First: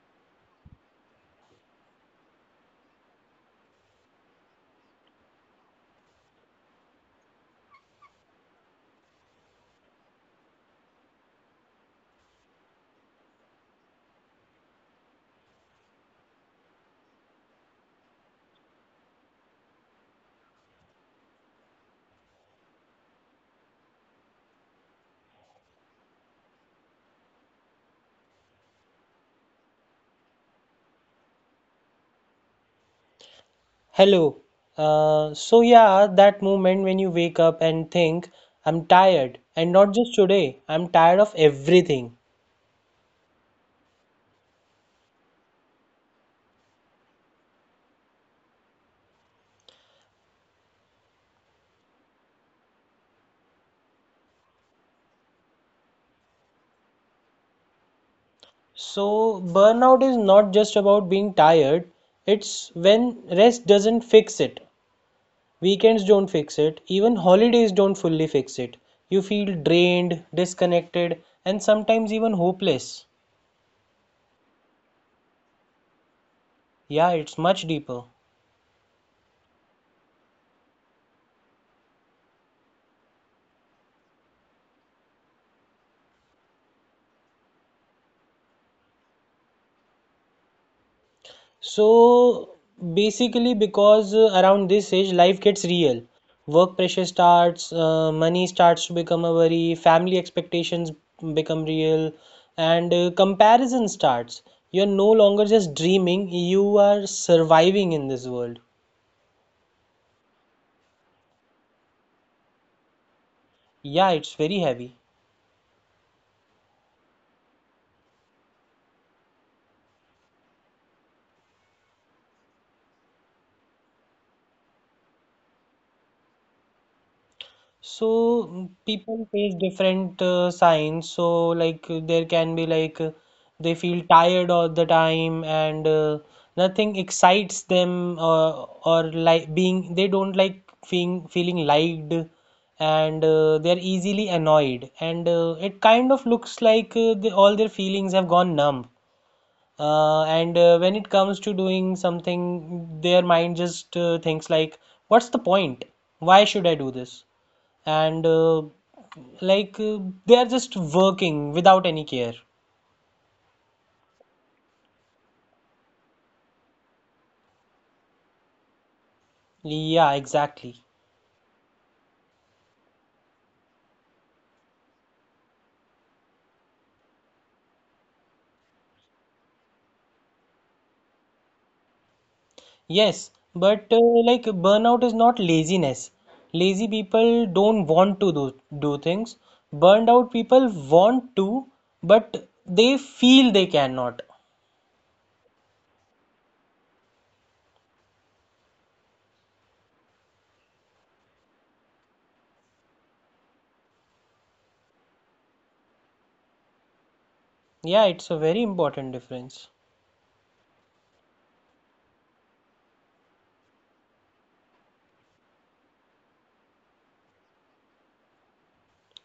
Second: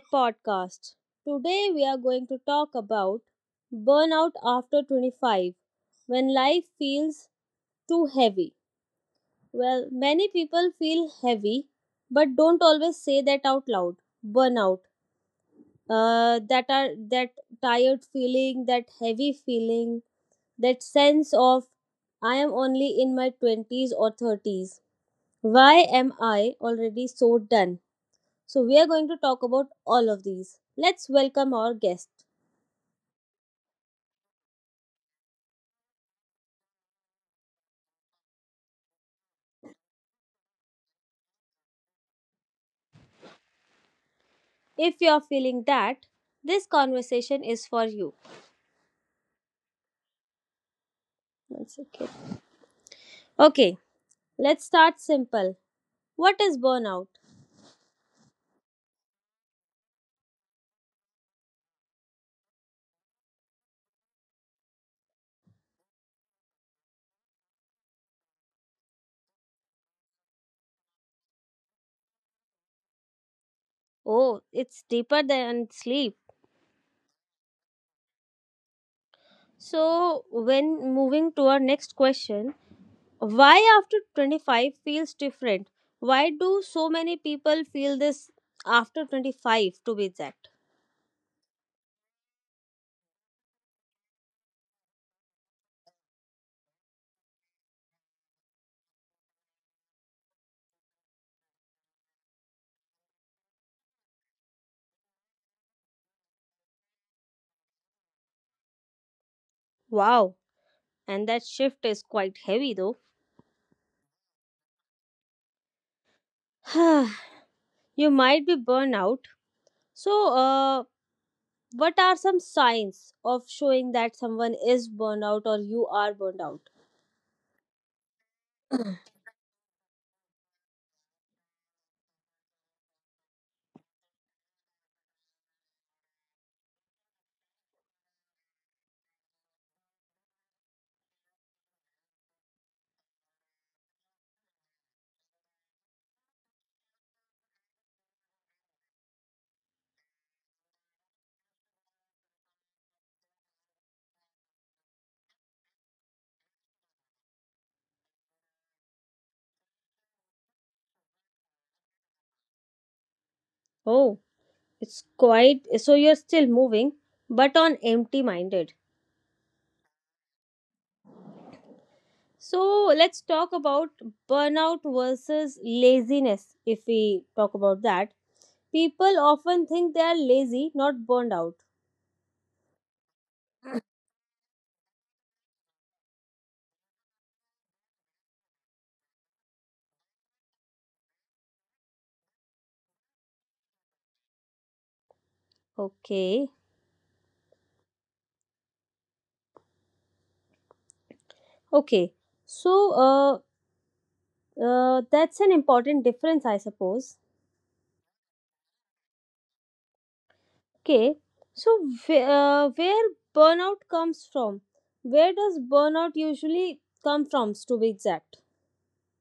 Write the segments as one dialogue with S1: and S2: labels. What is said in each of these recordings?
S1: podcast. Today, we are going to talk about burnout after 25 when life feels too heavy. Well, many people feel heavy but don't always say that out loud. Burnout. Uh, that are that tired feeling, that heavy feeling, that sense of I am only in my 20s or 30s. Why am I already so done? So, we are going to talk about all of these. Let's welcome our guest.
S2: Hello. So yeah, that moment when you wake up and think, I'm tired, and not just today, I'm tired of everything.
S1: If you're feeling that, this conversation is for you. One second. Okay, let's start simple. What is burnout?
S2: So burnout is not just about being tired, it's when rest doesn't fix it. Weekends don't fix it, even holidays don't fully fix it. You feel drained, disconnected, and sometimes even hopeless.
S1: Oh, it's deeper than sleep.
S2: Yeah, it's much deeper.
S1: So, when moving to our next question, why after 25 feels different? Why do so many people feel this after 25 to be exact?
S2: So basically, because around this age, life gets real. Work pressure starts, money starts to become a worry, family expectations become real, and comparison starts. You're no longer just dreaming, you are surviving in this world.
S1: Wow, and that shift is quite heavy though.
S2: Yeah, it's very heavy.
S1: You might be burnout. So, what are some signs of showing that someone is burned out or you are burned out?
S2: So people face different signs. So like there can be like They feel tired all the time and nothing excites them or like being they don't like feeling liked, and they're easily annoyed, and it kind of looks like all their feelings have gone numb. And when it comes to doing something, their mind just thinks like, what's the point? Why should I do this? And like They are just working without any care.
S1: Oh, it's quite so you're still moving, but on empty minded.
S2: Yeah, exactly.
S1: So, let's talk about burnout versus laziness if we talk about that. People often think they are lazy, not burned out.
S2: Yes, but like burnout is not laziness. Lazy people don't want to do things. Burned out people want to, but they feel they cannot.
S1: Okay, okay. So, uh, that's an important difference, I suppose.
S2: Yeah, it's a very important difference.
S1: Okay, so where burnout comes from? Where does burnout usually come from, to be exact?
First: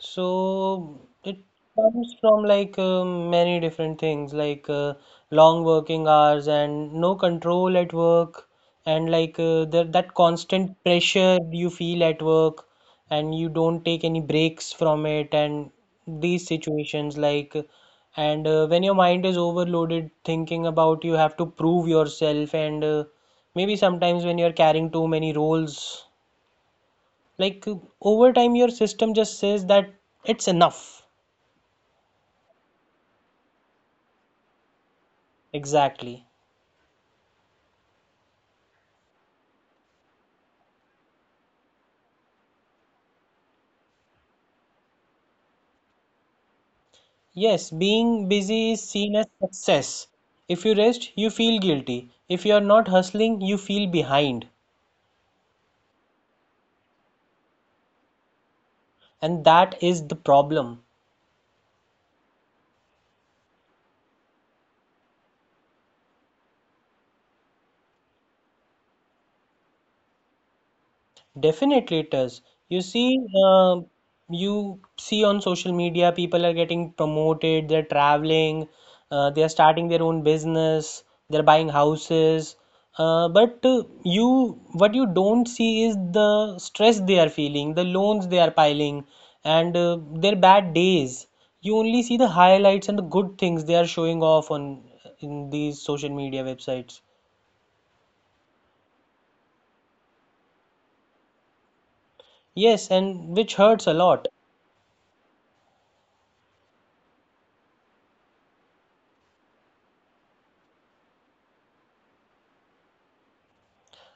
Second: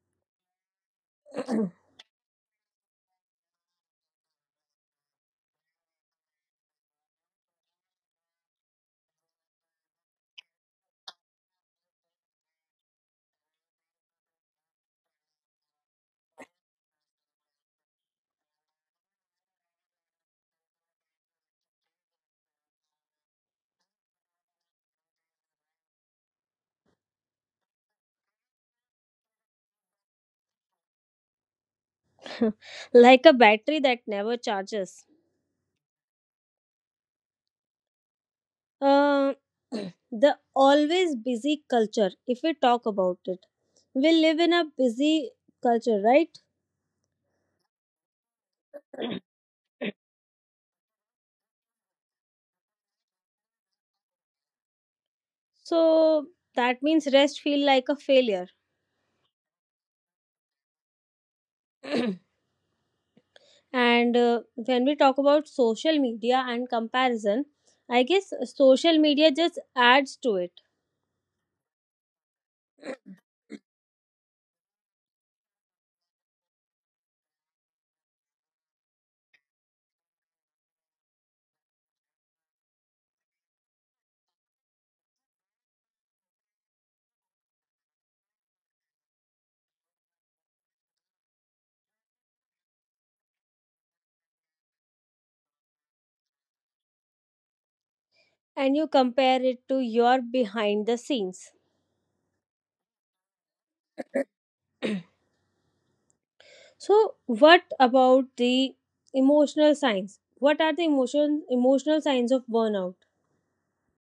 S2: So it comes from like many different things, like long working hours and no control at work, and like uh, that constant pressure you feel at work, and you don't take any breaks from it, and these situations like, and when your mind is overloaded, thinking about you have to prove yourself, and maybe sometimes when you're carrying too many roles like uh, over time your system just says that it's enough.
S1: Like a battery that never charges.
S2: Exactly.
S1: Uh, the always busy culture, if we talk about it, we live in a busy culture, right?
S2: Yes, being busy is seen as success. If you rest, you feel guilty. If you are not hustling, you feel behind.
S1: So that means rest feel like a failure.
S2: And that is the problem.
S1: And When we talk about social media and comparison, I guess social media just adds to it
S2: Definitely it does. You see, uh, you see on social media, people are getting promoted, they're traveling, they are starting their own business, they're buying houses. What you don't see is the stress they are feeling, the loans they are piling, and their bad days. You only see the highlights and the good things they are showing off on in these social media websites.
S1: and you compare it to your behind the scenes.
S2: Yes, and which hurts a lot.
S1: So, what about the emotional signs? What are the emotional signs of burnout?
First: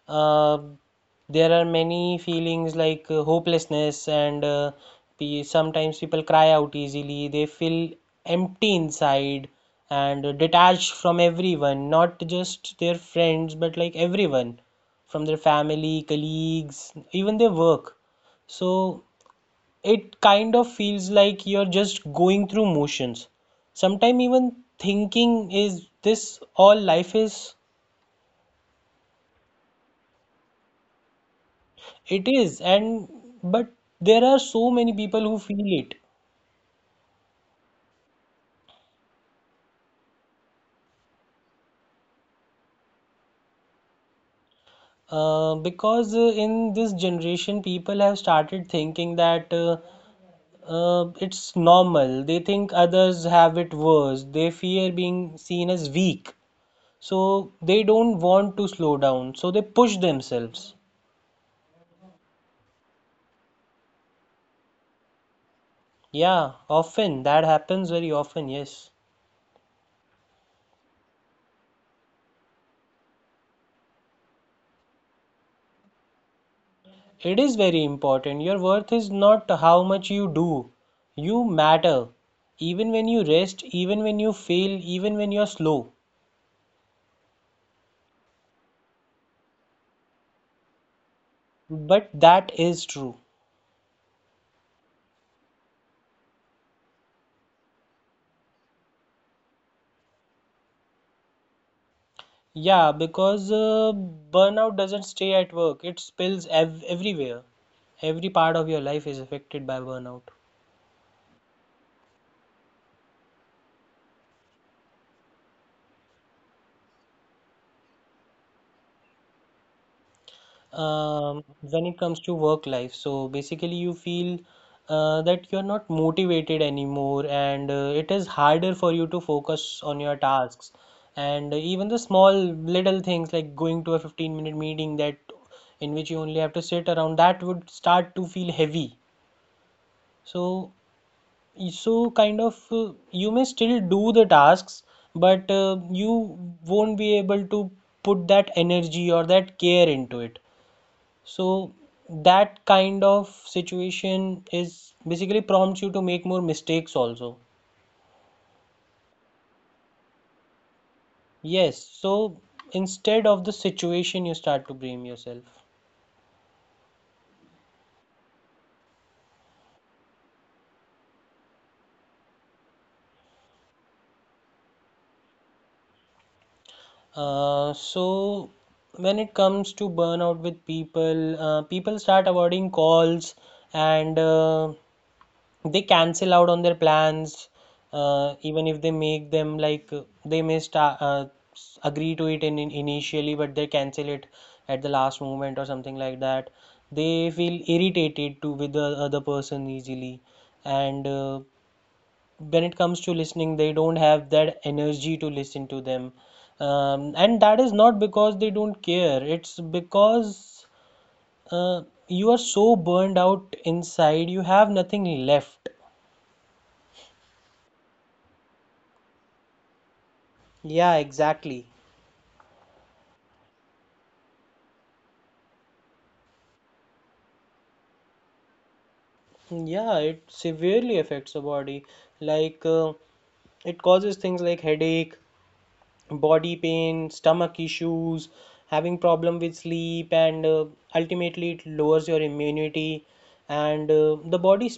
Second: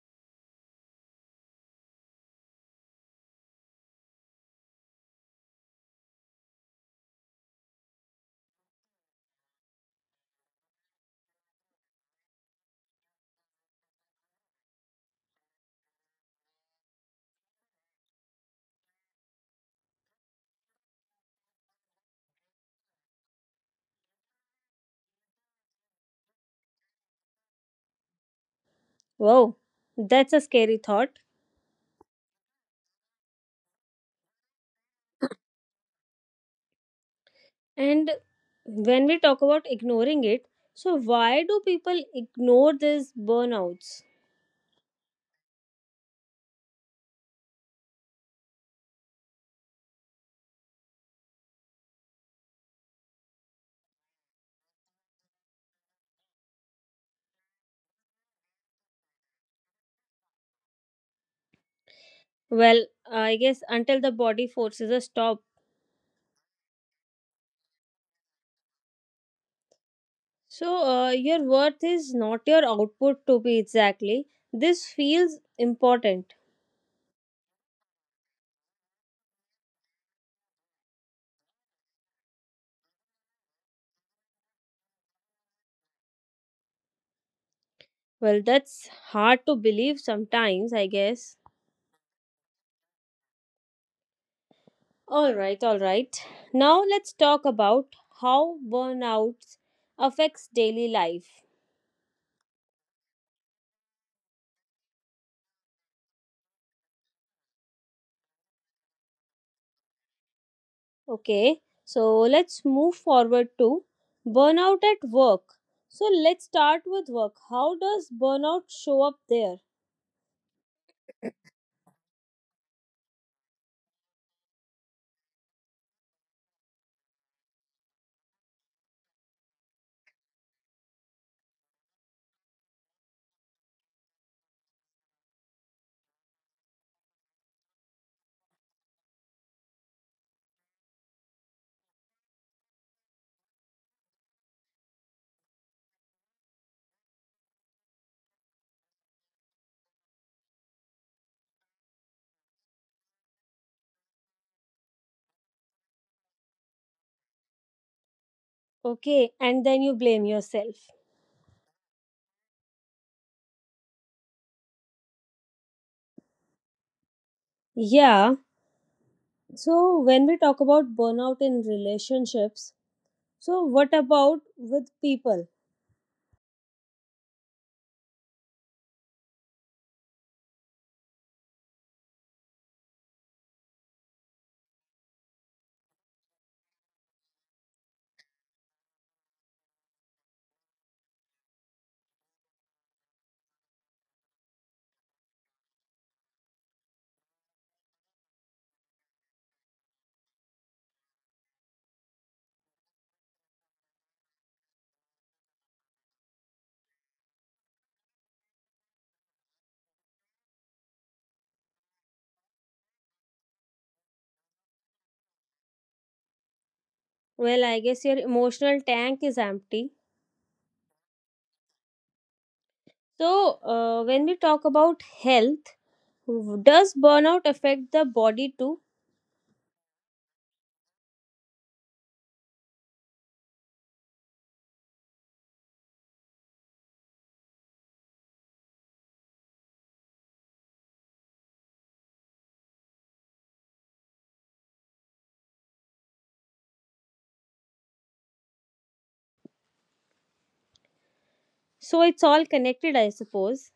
S2: Um there are many feelings like hopelessness, and sometimes people cry out easily, they feel empty inside, and detached from everyone, not just their friends but like everyone, from their family, colleagues, even their work. So it kind of feels like you're just going through motions, sometimes even thinking, is this all life is?
S1: Wow, that's a scary thought.
S2: It is, and but there are so many people who feel it.
S1: And when we talk about ignoring it, so why do people ignore these burnouts?
S2: Because in this generation, people have started thinking that it's normal. They think others have it worse. They fear being seen as weak, so they don't want to slow down, so they push themselves.
S1: Well, I guess until the body forces a stop.
S2: Yeah, often that happens, very often, yes.
S1: So, your worth is not your output to be exactly. This feels important.
S2: It is very important. Your worth is not how much you do. You matter. Even when you rest, even when you fail, even when you're slow.
S1: Well, that's hard to believe sometimes, I guess.
S2: But that is true.
S1: All right, all right. Now, let's talk about how burnout affects daily life.
S2: Yeah, because burnout doesn't stay at work, it spills everywhere. Every part of your life is affected by burnout.
S1: Okay, so let's move forward to burnout at work. So, let's start with work. How does burnout show up there?
S2: When it comes to work life, so basically, you feel that you're not motivated anymore, and it is harder for you to focus on your tasks. And even the small little things like going to a 15-minute minute meeting that in which you only have to sit around, that would start to feel heavy. So, you may still do the tasks, but you won't be able to put that energy or that care into it, so that kind of situation is basically prompts you to make more mistakes also.
S1: Okay, and then you blame yourself.
S2: Yes, so instead of the situation you start to blame yourself.
S1: Yeah. So, when we talk about burnout in relationships, so what about with people?
S2: So when it comes to burnout with people, people start avoiding calls, and they cancel out on their plans, even if they make them. They may start agree to it in initially, but they cancel it at the last moment or something like that. They feel irritated to with the other person easily, and when it comes to listening they don't have that energy to listen to them. And that is not because they don't care, it's because uh, you are so burned out inside you have nothing left.
S1: Well, I guess your emotional tank is empty.
S2: Yeah, exactly.
S1: So, when we talk about health, does burnout affect the body too?
S2: Yeah, it severely affects the body, like it causes things like headache, body pain, stomach issues, having problem with sleep, and ultimately it lowers your immunity, and the body
S1: So, it's all connected, I suppose.